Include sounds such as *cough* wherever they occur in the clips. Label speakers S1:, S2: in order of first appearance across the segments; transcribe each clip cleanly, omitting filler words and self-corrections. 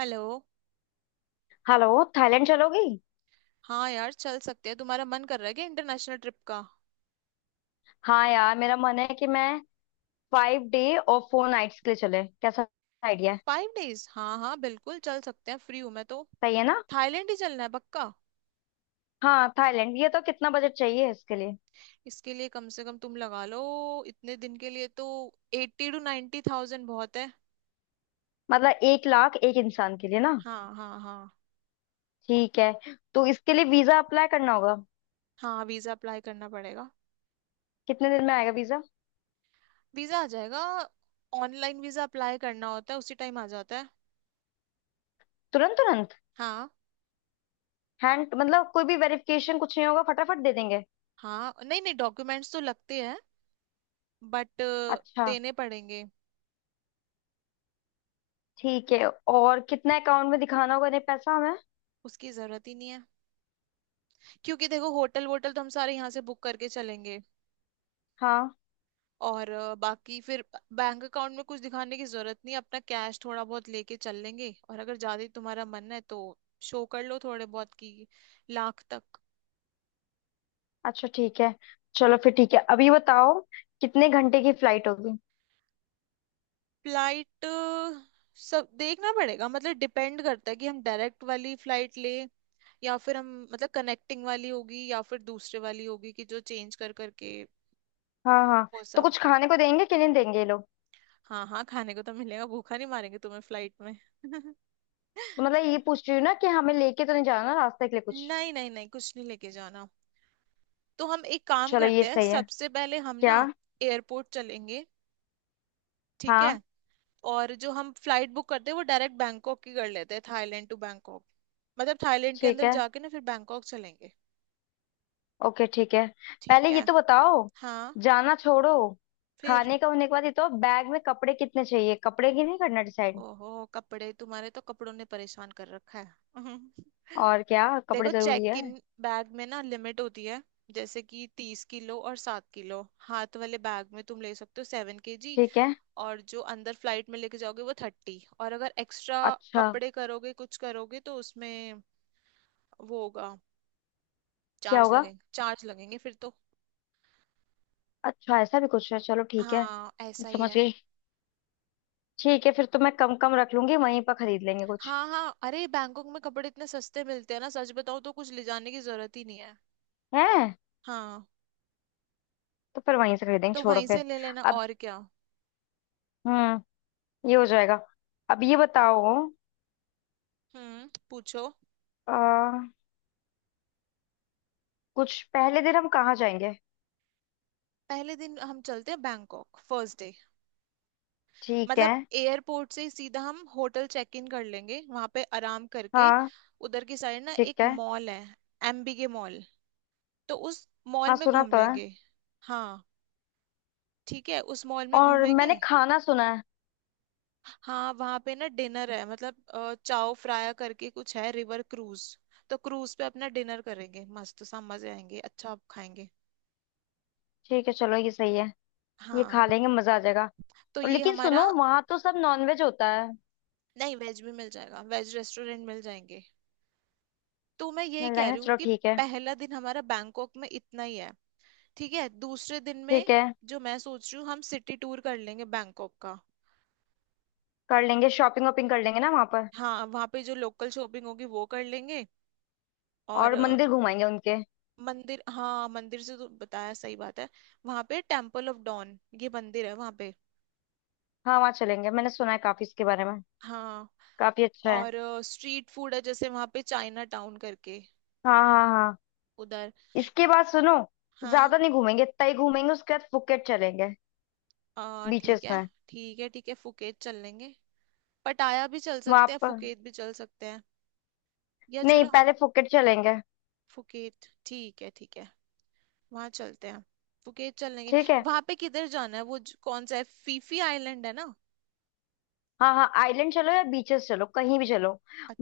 S1: Hello.
S2: Hello. Thailand चलोगी।
S1: हाँ यार, चल सकते हैं। तुम्हारा मन कर रहा है क्या इंटरनेशनल ट्रिप का?
S2: हाँ यार, मेरा मन है कि मैं 5 डे और 4 नाइट्स के लिए चले, कैसा आइडिया है।
S1: फाइव डेज, हाँ हाँ, बिल्कुल चल सकते हैं, फ्री हूँ मैं तो।
S2: सही है ना।
S1: थाईलैंड ही चलना है पक्का?
S2: हाँ थाईलैंड, ये तो कितना बजट चाहिए इसके लिए।
S1: इसके लिए कम से कम तुम लगा लो, इतने दिन के लिए तो 80 to 90 थाउजेंड बहुत है।
S2: मतलब 1 लाख एक इंसान के लिए ना।
S1: हाँ हाँ हाँ।
S2: ठीक है। तो इसके लिए वीजा अप्लाई करना होगा।
S1: हाँ वीजा अप्लाई करना पड़ेगा।
S2: कितने दिन में आएगा वीजा।
S1: वीजा आ जाएगा, ऑनलाइन वीजा अप्लाई करना होता है, उसी टाइम आ जाता है।
S2: तुरंत तुरंत।
S1: हाँ।
S2: हैंड मतलब कोई भी वेरिफिकेशन कुछ नहीं होगा, फटाफट दे देंगे।
S1: हाँ नहीं नहीं, डॉक्यूमेंट्स तो लगते हैं बट
S2: अच्छा।
S1: देने पड़ेंगे।
S2: ठीक है, और कितना अकाउंट में दिखाना होगा, नहीं पैसा हमें।
S1: उसकी जरूरत ही नहीं है, क्योंकि देखो होटल वोटल तो हम सारे यहाँ से बुक करके चलेंगे।
S2: हाँ।
S1: और बाकी फिर बैंक अकाउंट में कुछ दिखाने की जरूरत नहीं। अपना कैश थोड़ा बहुत लेके चल लेंगे, और अगर ज्यादा ही तुम्हारा मन है तो शो कर लो थोड़े बहुत की, लाख तक।
S2: अच्छा ठीक है। चलो फिर ठीक है, अभी बताओ कितने घंटे की फ्लाइट होगी।
S1: फ्लाइट सब देखना पड़ेगा, मतलब डिपेंड करता है कि हम डायरेक्ट वाली फ्लाइट ले, या फिर हम मतलब कनेक्टिंग वाली होगी, या फिर दूसरे वाली होगी कि जो चेंज कर करके
S2: हाँ हाँ।
S1: वो
S2: तो
S1: सब।
S2: कुछ खाने को देंगे कि नहीं देंगे ये लोग।
S1: हाँ हाँ, खाने को तो मिलेगा, भूखा नहीं मारेंगे तुम्हें फ्लाइट में।
S2: तो
S1: *laughs*
S2: मतलब ये पूछ रही हूँ ना कि हमें लेके तो नहीं जाना ना रास्ते के लिए कुछ।
S1: नहीं नहीं नहीं, कुछ नहीं लेके जाना। तो हम एक काम
S2: चलो ये
S1: करते हैं,
S2: सही है।
S1: सबसे पहले हम
S2: क्या।
S1: ना एयरपोर्ट चलेंगे, ठीक है।
S2: हाँ।
S1: और जो हम फ्लाइट बुक करते हैं वो डायरेक्ट बैंकॉक की कर लेते हैं, थाईलैंड टू बैंकॉक। मतलब थाईलैंड के
S2: ठीक
S1: अंदर
S2: है,
S1: जाके ना फिर बैंकॉक चलेंगे।
S2: ओके ठीक है। पहले
S1: ठीक है।
S2: ये तो बताओ।
S1: हाँ।
S2: जाना छोड़ो।
S1: फिर
S2: खाने का होने के बाद ये तो बैग में कपड़े कितने चाहिए, कपड़े की नहीं करना डिसाइड।
S1: ओहो, कपड़े तुम्हारे, तो कपड़ों ने परेशान कर रखा है। *laughs*
S2: और क्या कपड़े
S1: देखो,
S2: जरूरी
S1: चेक
S2: है।
S1: इन बैग में ना लिमिट होती है। जैसे कि 30 किलो और 7 किलो हाथ वाले बैग में तुम ले सकते हो, 7 केजी।
S2: ठीक है।
S1: और जो अंदर फ्लाइट में लेके जाओगे वो 30, और अगर एक्स्ट्रा
S2: अच्छा।
S1: कपड़े करोगे, कुछ करोगे तो उसमें वो होगा,
S2: क्या
S1: चार्ज
S2: होगा।
S1: लगेंगे, चार्ज लगेंगे फिर तो।
S2: अच्छा ऐसा भी कुछ है, चलो ठीक है।
S1: हाँ ऐसा ही
S2: समझ
S1: है।
S2: गई। ठीक है फिर तो मैं कम कम रख लूंगी, वहीं पर खरीद लेंगे कुछ।
S1: हाँ हाँ, अरे बैंकॉक में कपड़े इतने सस्ते मिलते हैं ना, सच बताओ तो कुछ ले जाने की जरूरत ही नहीं है।
S2: है।
S1: हाँ।
S2: तो फिर वहीं से खरीदेंगे,
S1: तो
S2: छोड़ो
S1: वहीं
S2: फिर।
S1: से ले लेना,
S2: अब।
S1: और क्या।
S2: हम्म। ये हो जाएगा। अब ये बताओ।
S1: हम्म, पूछो।
S2: आ, कुछ पहले दिन हम कहाँ जाएंगे।
S1: पहले दिन हम चलते हैं बैंकॉक, फर्स्ट डे।
S2: ठीक है।
S1: मतलब एयरपोर्ट से ही सीधा हम होटल चेक इन कर लेंगे, वहां पे आराम करके
S2: हाँ।
S1: उधर की साइड ना
S2: ठीक
S1: एक
S2: है।
S1: मॉल है, एमबीके मॉल। तो उस मॉल
S2: हाँ
S1: में
S2: सुना
S1: घूम
S2: तो है।
S1: लेंगे। हाँ, ठीक है, उस मॉल में
S2: और मैंने
S1: घूमेंगे।
S2: खाना सुना है।
S1: हाँ वहाँ पे ना डिनर है, मतलब चाओ फ्राया करके कुछ है, रिवर क्रूज। तो क्रूज पे अपना डिनर करेंगे, मस्त सा, मजे आएंगे, अच्छा खाएंगे।
S2: ठीक है चलो ये सही है। ये खा
S1: हाँ
S2: लेंगे, मजा आ जाएगा।
S1: तो
S2: और
S1: ये
S2: लेकिन
S1: हमारा।
S2: सुनो, वहां तो सब नॉनवेज होता है।
S1: नहीं वेज भी मिल जाएगा, वेज रेस्टोरेंट मिल जाएंगे। तो मैं यही
S2: मिल
S1: कह
S2: जाएंगे ना,
S1: रही हूँ
S2: चलो
S1: कि
S2: ठीक है।
S1: पहला दिन हमारा बैंकॉक में इतना ही है। ठीक है, दूसरे दिन में
S2: ठीक है।
S1: जो मैं सोच रही हूँ, हम सिटी टूर कर लेंगे बैंकॉक का।
S2: कर लेंगे, शॉपिंग वॉपिंग कर लेंगे ना वहां पर।
S1: हाँ वहाँ पे जो लोकल शॉपिंग होगी वो कर लेंगे।
S2: और
S1: और
S2: मंदिर घुमाएंगे उनके।
S1: मंदिर, हाँ, मंदिर से तो बताया, सही बात है। वहां पे टेम्पल ऑफ डॉन, ये मंदिर है वहां पे।
S2: हाँ वहाँ चलेंगे, मैंने सुना है काफी इसके बारे में।
S1: हाँ।
S2: काफी अच्छा है।
S1: और स्ट्रीट फूड है, जैसे वहां पे चाइना टाउन करके,
S2: हाँ हाँ हाँ।
S1: उधर।
S2: इसके बाद सुनो,
S1: हाँ।
S2: ज्यादा नहीं घूमेंगे, तय घूमेंगे उसके बाद फुकेट चलेंगे।
S1: ठीक
S2: बीचेस
S1: है।
S2: में।
S1: ठीक है ठीक है, फुकेत चल लेंगे। पटाया भी चल
S2: वहां
S1: सकते हैं,
S2: पर।
S1: फुकेत भी चल सकते हैं। या
S2: नहीं
S1: चलो हम,
S2: पहले फुकेट चलेंगे।
S1: फुकेत, ठीक है ठीक है, वहां चलते हैं, फुकेत चल लेंगे।
S2: ठीक है।
S1: वहां पे किधर जाना है वो कौन सा है, फीफी आइलैंड है ना।
S2: हाँ हाँ आइलैंड चलो या बीचेस चलो कहीं भी चलो।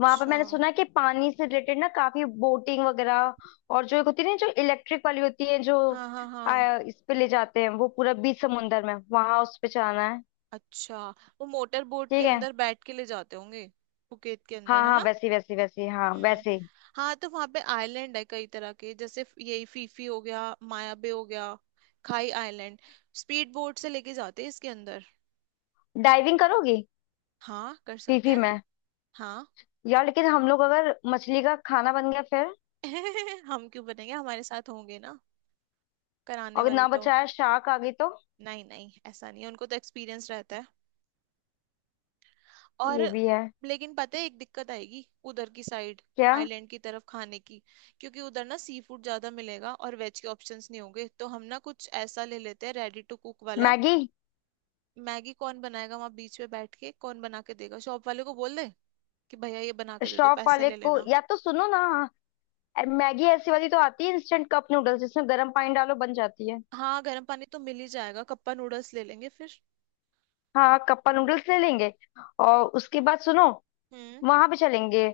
S2: वहां पर मैंने सुना है कि पानी से रिलेटेड ना काफी बोटिंग वगैरह। और जो एक होती है ना, जो इलेक्ट्रिक वाली होती है जो
S1: हाँ हाँ हाँ।
S2: इस पे ले जाते हैं, वो पूरा बीच समुंदर में वहां उस पे चलाना है।
S1: अच्छा, वो मोटर बोट के
S2: ठीक है।
S1: अंदर बैठ के ले जाते होंगे। बुकेत के
S2: हाँ
S1: अंदर है
S2: हाँ
S1: ना।
S2: वैसी वैसी वैसी हाँ
S1: हम्म।
S2: वैसे।
S1: हाँ तो वहां पे आइलैंड है कई तरह के, जैसे यही फीफी हो गया, मायाबे हो गया, खाई आइलैंड। स्पीड बोट से लेके जाते हैं इसके अंदर।
S2: डाइविंग करोगी।
S1: हाँ कर सकते
S2: फीफी
S1: हैं।
S2: में।
S1: हाँ।
S2: यार लेकिन हम लोग अगर मछली का खाना बन गया फिर।
S1: *laughs* हम क्यों बनेंगे, हमारे साथ होंगे ना कराने
S2: और अगर
S1: वाले
S2: ना
S1: तो।
S2: बचाया शार्क आ गई तो।
S1: नहीं नहीं, ऐसा नहीं है, उनको तो एक्सपीरियंस रहता है। और
S2: ये भी है।
S1: लेकिन पता है, एक दिक्कत आएगी उधर की साइड,
S2: क्या।
S1: आइलैंड की तरफ, खाने की। क्योंकि उधर ना सी फूड ज्यादा मिलेगा और वेज के ऑप्शंस नहीं होंगे, तो हम ना कुछ ऐसा ले लेते हैं रेडी टू कुक वाला।
S2: मैगी।
S1: मैगी कौन बनाएगा वहां, बीच में बैठ के कौन बना के देगा? शॉप वाले को बोल दे कि भैया ये बना के दे दो,
S2: शॉप
S1: पैसे
S2: वाले
S1: ले
S2: को
S1: लेना।
S2: या तो सुनो ना। मैगी ऐसी वाली तो आती है, इंस्टेंट कप नूडल्स जिसमें गर्म पानी डालो बन जाती है।
S1: हाँ गर्म पानी तो मिल ही जाएगा, कप्पा नूडल्स ले लेंगे फिर।
S2: हाँ कप्पा नूडल्स ले लेंगे। और उसके बाद सुनो,
S1: हम्म।
S2: वहां पे चलेंगे।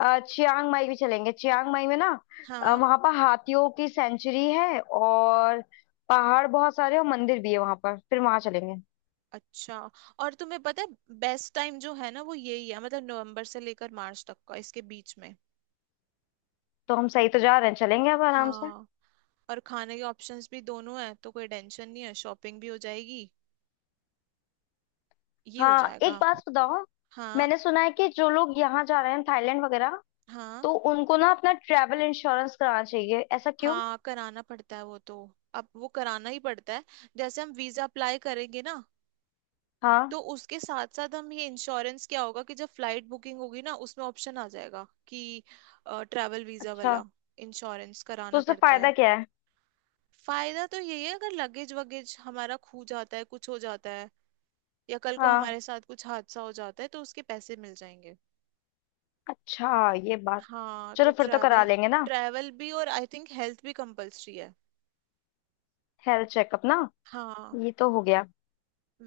S2: चियांग माई भी चलेंगे, चियांग माई में ना
S1: हाँ।
S2: वहां पर हाथियों की सेंचुरी है, और पहाड़ बहुत सारे और मंदिर भी है वहां पर, फिर वहां चलेंगे।
S1: अच्छा। और तुम्हें पता है, बेस्ट टाइम जो है ना वो यही है, मतलब नवंबर से लेकर मार्च तक का, इसके बीच में।
S2: तो हम सही तो जा रहे हैं, चलेंगे अब आराम से।
S1: हाँ और खाने के ऑप्शंस भी दोनों हैं, तो कोई टेंशन नहीं है, शॉपिंग भी हो जाएगी, ये हो
S2: हाँ एक
S1: जाएगा।
S2: बात बताओ।
S1: हाँ।
S2: मैंने सुना है कि जो लोग यहाँ जा रहे हैं थाईलैंड वगैरह,
S1: हाँ
S2: तो उनको ना अपना ट्रैवल इंश्योरेंस कराना चाहिए, ऐसा क्यों।
S1: हाँ, कराना पड़ता है वो तो, अब वो कराना ही पड़ता है। जैसे हम वीजा अप्लाई करेंगे ना,
S2: हाँ।
S1: तो उसके साथ साथ हम ये इंश्योरेंस, क्या होगा कि जब फ्लाइट बुकिंग होगी ना, उसमें ऑप्शन आ जाएगा कि ट्रैवल वीजा
S2: अच्छा।
S1: वाला इंश्योरेंस
S2: तो
S1: कराना
S2: उससे
S1: पड़ता
S2: फायदा
S1: है।
S2: क्या है।
S1: फायदा तो यही है, अगर लगेज वगेज हमारा खो जाता है, कुछ हो जाता है, या कल को
S2: हाँ।
S1: हमारे साथ कुछ हादसा हो जाता है, तो उसके पैसे मिल जाएंगे।
S2: अच्छा ये बात।
S1: हाँ तो
S2: चलो फिर तो
S1: ट्रैवल,
S2: करा लेंगे ना।
S1: ट्रैवल भी और आई थिंक हेल्थ भी कंपलसरी है।
S2: हेल्थ चेकअप ना।
S1: हाँ
S2: ये तो हो गया।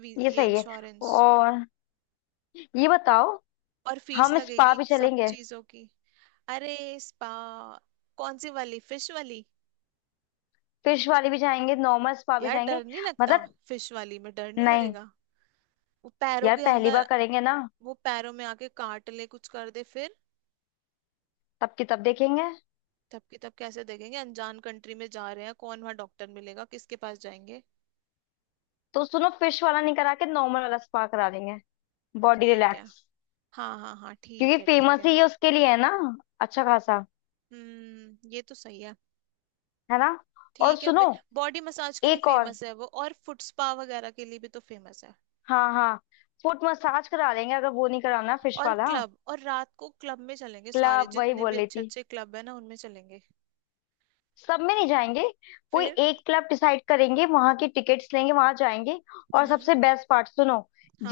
S2: ये
S1: ये
S2: सही है।
S1: इंश्योरेंस।
S2: और ये बताओ,
S1: और फीस
S2: हम स्पा
S1: लगेगी
S2: भी
S1: सब
S2: चलेंगे।
S1: चीजों की। अरे, स्पा, कौन सी वाली, फिश वाली?
S2: फिश वाली भी जाएंगे नॉर्मल स्पा भी
S1: यार
S2: जाएंगे।
S1: डर नहीं लगता?
S2: मतलब।
S1: फिश वाली में डर नहीं
S2: नहीं।
S1: लगेगा? वो पैरों
S2: यार
S1: के
S2: पहली बार
S1: अंदर,
S2: करेंगे ना।
S1: वो पैरों में आके काट ले, कुछ कर दे फिर।
S2: तब की तब देखेंगे।
S1: तब की तब कैसे देखेंगे, अनजान कंट्री में जा रहे हैं, कौन वहां डॉक्टर मिलेगा, किसके पास जाएंगे?
S2: तो सुनो फिश वाला नहीं करा के नॉर्मल वाला स्पा करा लेंगे, बॉडी
S1: ठीक है।
S2: रिलैक्स।
S1: हाँ हाँ हाँ,
S2: क्योंकि
S1: ठीक है ठीक
S2: फेमस ही
S1: है।
S2: ये उसके लिए है ना, अच्छा खासा।
S1: हम्म, ये तो सही है।
S2: है ना। और
S1: ठीक है।
S2: सुनो,
S1: बॉडी मसाज के लिए
S2: एक और।
S1: फेमस है वो, और फुट स्पा वगैरह के लिए भी तो फेमस है।
S2: हाँ हाँ। फुट मसाज करा लेंगे, अगर वो नहीं कराना फिश
S1: और
S2: वाला।
S1: क्लब, और रात को क्लब में चलेंगे, सारे
S2: क्लब, वही
S1: जितने
S2: बोल
S1: भी
S2: रही
S1: अच्छे
S2: थी।
S1: अच्छे क्लब है ना, उनमें चलेंगे।
S2: सब में नहीं जाएंगे, कोई
S1: फिर।
S2: एक क्लब डिसाइड करेंगे, वहां की टिकट्स लेंगे वहां जाएंगे। और
S1: हम्म।
S2: सबसे बेस्ट पार्ट सुनो,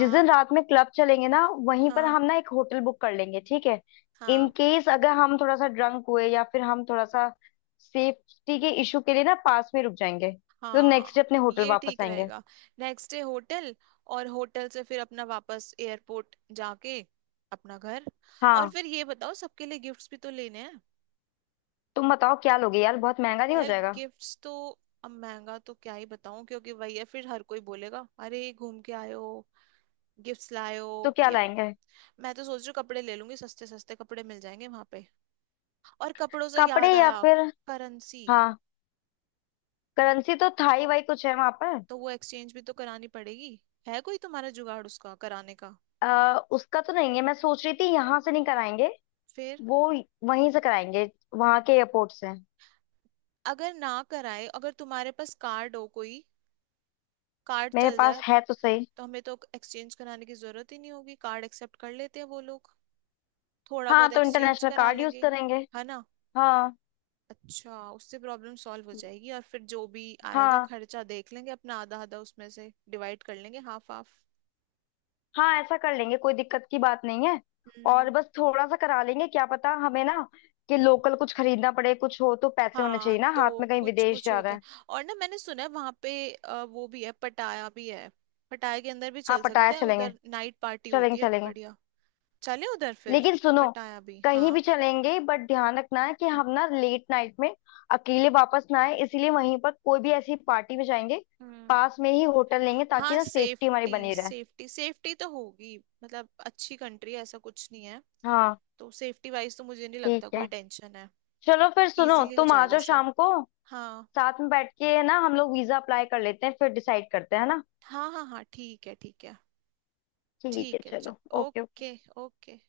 S2: जिस दिन रात में क्लब चलेंगे ना वहीं पर
S1: हाँ
S2: हम ना एक होटल बुक कर लेंगे, ठीक है। इन
S1: हाँ।
S2: केस अगर हम थोड़ा सा ड्रंक हुए या फिर हम थोड़ा सा, सेफ्टी के इशू के लिए ना पास में रुक जाएंगे। तो नेक्स्ट डे
S1: हाँ,
S2: अपने होटल
S1: ये
S2: वापस
S1: ठीक
S2: आएंगे।
S1: रहेगा। नेक्स्ट डे होटल, और होटल से फिर अपना वापस एयरपोर्ट जाके अपना घर। और
S2: हाँ।
S1: फिर ये बताओ, सबके लिए गिफ्ट्स भी तो लेने हैं।
S2: तुम बताओ क्या लोगे यार, बहुत महंगा नहीं हो
S1: यार
S2: जाएगा।
S1: गिफ्ट्स तो, अब महंगा तो क्या ही बताऊं, क्योंकि वही है फिर, हर कोई बोलेगा अरे घूम के आए हो, गिफ्ट्स लायो।
S2: तो क्या
S1: ये भी-
S2: लाएंगे।
S1: मैं तो सोच रही हूँ कपड़े ले लूंगी, सस्ते सस्ते कपड़े मिल जाएंगे वहां पे। और कपड़ों से
S2: कपड़े
S1: याद
S2: या
S1: आया,
S2: फिर।
S1: करेंसी,
S2: हाँ। करेंसी तो थाई वाई कुछ है वहां पर।
S1: तो वो एक्सचेंज भी तो करानी पड़ेगी। है कोई तुम्हारा जुगाड़ उसका कराने का?
S2: उसका तो नहीं है, मैं सोच रही थी यहाँ से नहीं कराएंगे।
S1: फिर?
S2: वो वहीं से कराएंगे, वहां के एयरपोर्ट से।
S1: अगर ना कराए, अगर तुम्हारे पास कार्ड हो कोई, कार्ड
S2: मेरे
S1: चल
S2: पास
S1: जाए,
S2: है तो सही।
S1: तो हमें तो एक्सचेंज कराने की जरूरत ही नहीं होगी, कार्ड एक्सेप्ट कर लेते हैं वो लोग। थोड़ा
S2: हाँ
S1: बहुत
S2: तो
S1: एक्सचेंज
S2: इंटरनेशनल
S1: करा
S2: कार्ड यूज
S1: लेंगे,
S2: करेंगे।
S1: है ना।
S2: हाँ।
S1: अच्छा, उससे प्रॉब्लम सॉल्व हो जाएगी, और फिर जो भी आएगा
S2: हाँ
S1: खर्चा देख लेंगे अपना, आधा आधा उसमें से डिवाइड कर लेंगे, हाफ हाफ।
S2: हाँ ऐसा कर लेंगे, कोई दिक्कत की बात नहीं है। और
S1: हम्म।
S2: बस थोड़ा सा करा लेंगे, क्या पता हमें ना कि लोकल कुछ खरीदना पड़े कुछ हो, तो पैसे होने
S1: हाँ
S2: चाहिए ना
S1: तो
S2: हाथ में, कहीं
S1: कुछ
S2: विदेश
S1: कुछ
S2: जा रहे
S1: होते हैं।
S2: हैं।
S1: और ना मैंने सुना है वहां पे, वो भी है, पटाया भी है। पटाया के अंदर भी
S2: हाँ
S1: चल
S2: पटाया
S1: सकते हैं,
S2: चलेंगे,
S1: उधर नाइट पार्टी होती
S2: चलेंगे
S1: है
S2: चलेंगे।
S1: बढ़िया। चले उधर फिर,
S2: लेकिन सुनो,
S1: पटाया भी,
S2: कहीं भी
S1: हाँ।
S2: चलेंगे बट ध्यान रखना है कि हम ना लेट नाइट में अकेले वापस ना आए, इसीलिए वहीं पर कोई भी ऐसी पार्टी में जाएंगे,
S1: हम्म।
S2: पास में ही होटल लेंगे ताकि
S1: हाँ,
S2: ना सेफ्टी हमारी
S1: सेफ्टी
S2: बनी रहे।
S1: सेफ्टी सेफ्टी तो होगी। मतलब अच्छी कंट्री है, ऐसा कुछ नहीं है।
S2: हाँ।
S1: तो सेफ्टी वाइज तो मुझे नहीं
S2: ठीक
S1: लगता कोई
S2: है।
S1: टेंशन है।
S2: चलो फिर सुनो,
S1: इजीली हो
S2: तुम आ
S1: जाएगा
S2: जाओ
S1: सब।
S2: शाम को,
S1: हाँ
S2: साथ में बैठ के ना हम लोग वीजा अप्लाई कर लेते हैं फिर डिसाइड करते हैं, है ना।
S1: हाँ हाँ। हाँ ठीक है, ठीक है।
S2: ठीक है
S1: ठीक है
S2: चलो,
S1: चल।
S2: Okay okay.
S1: ओके। ओके।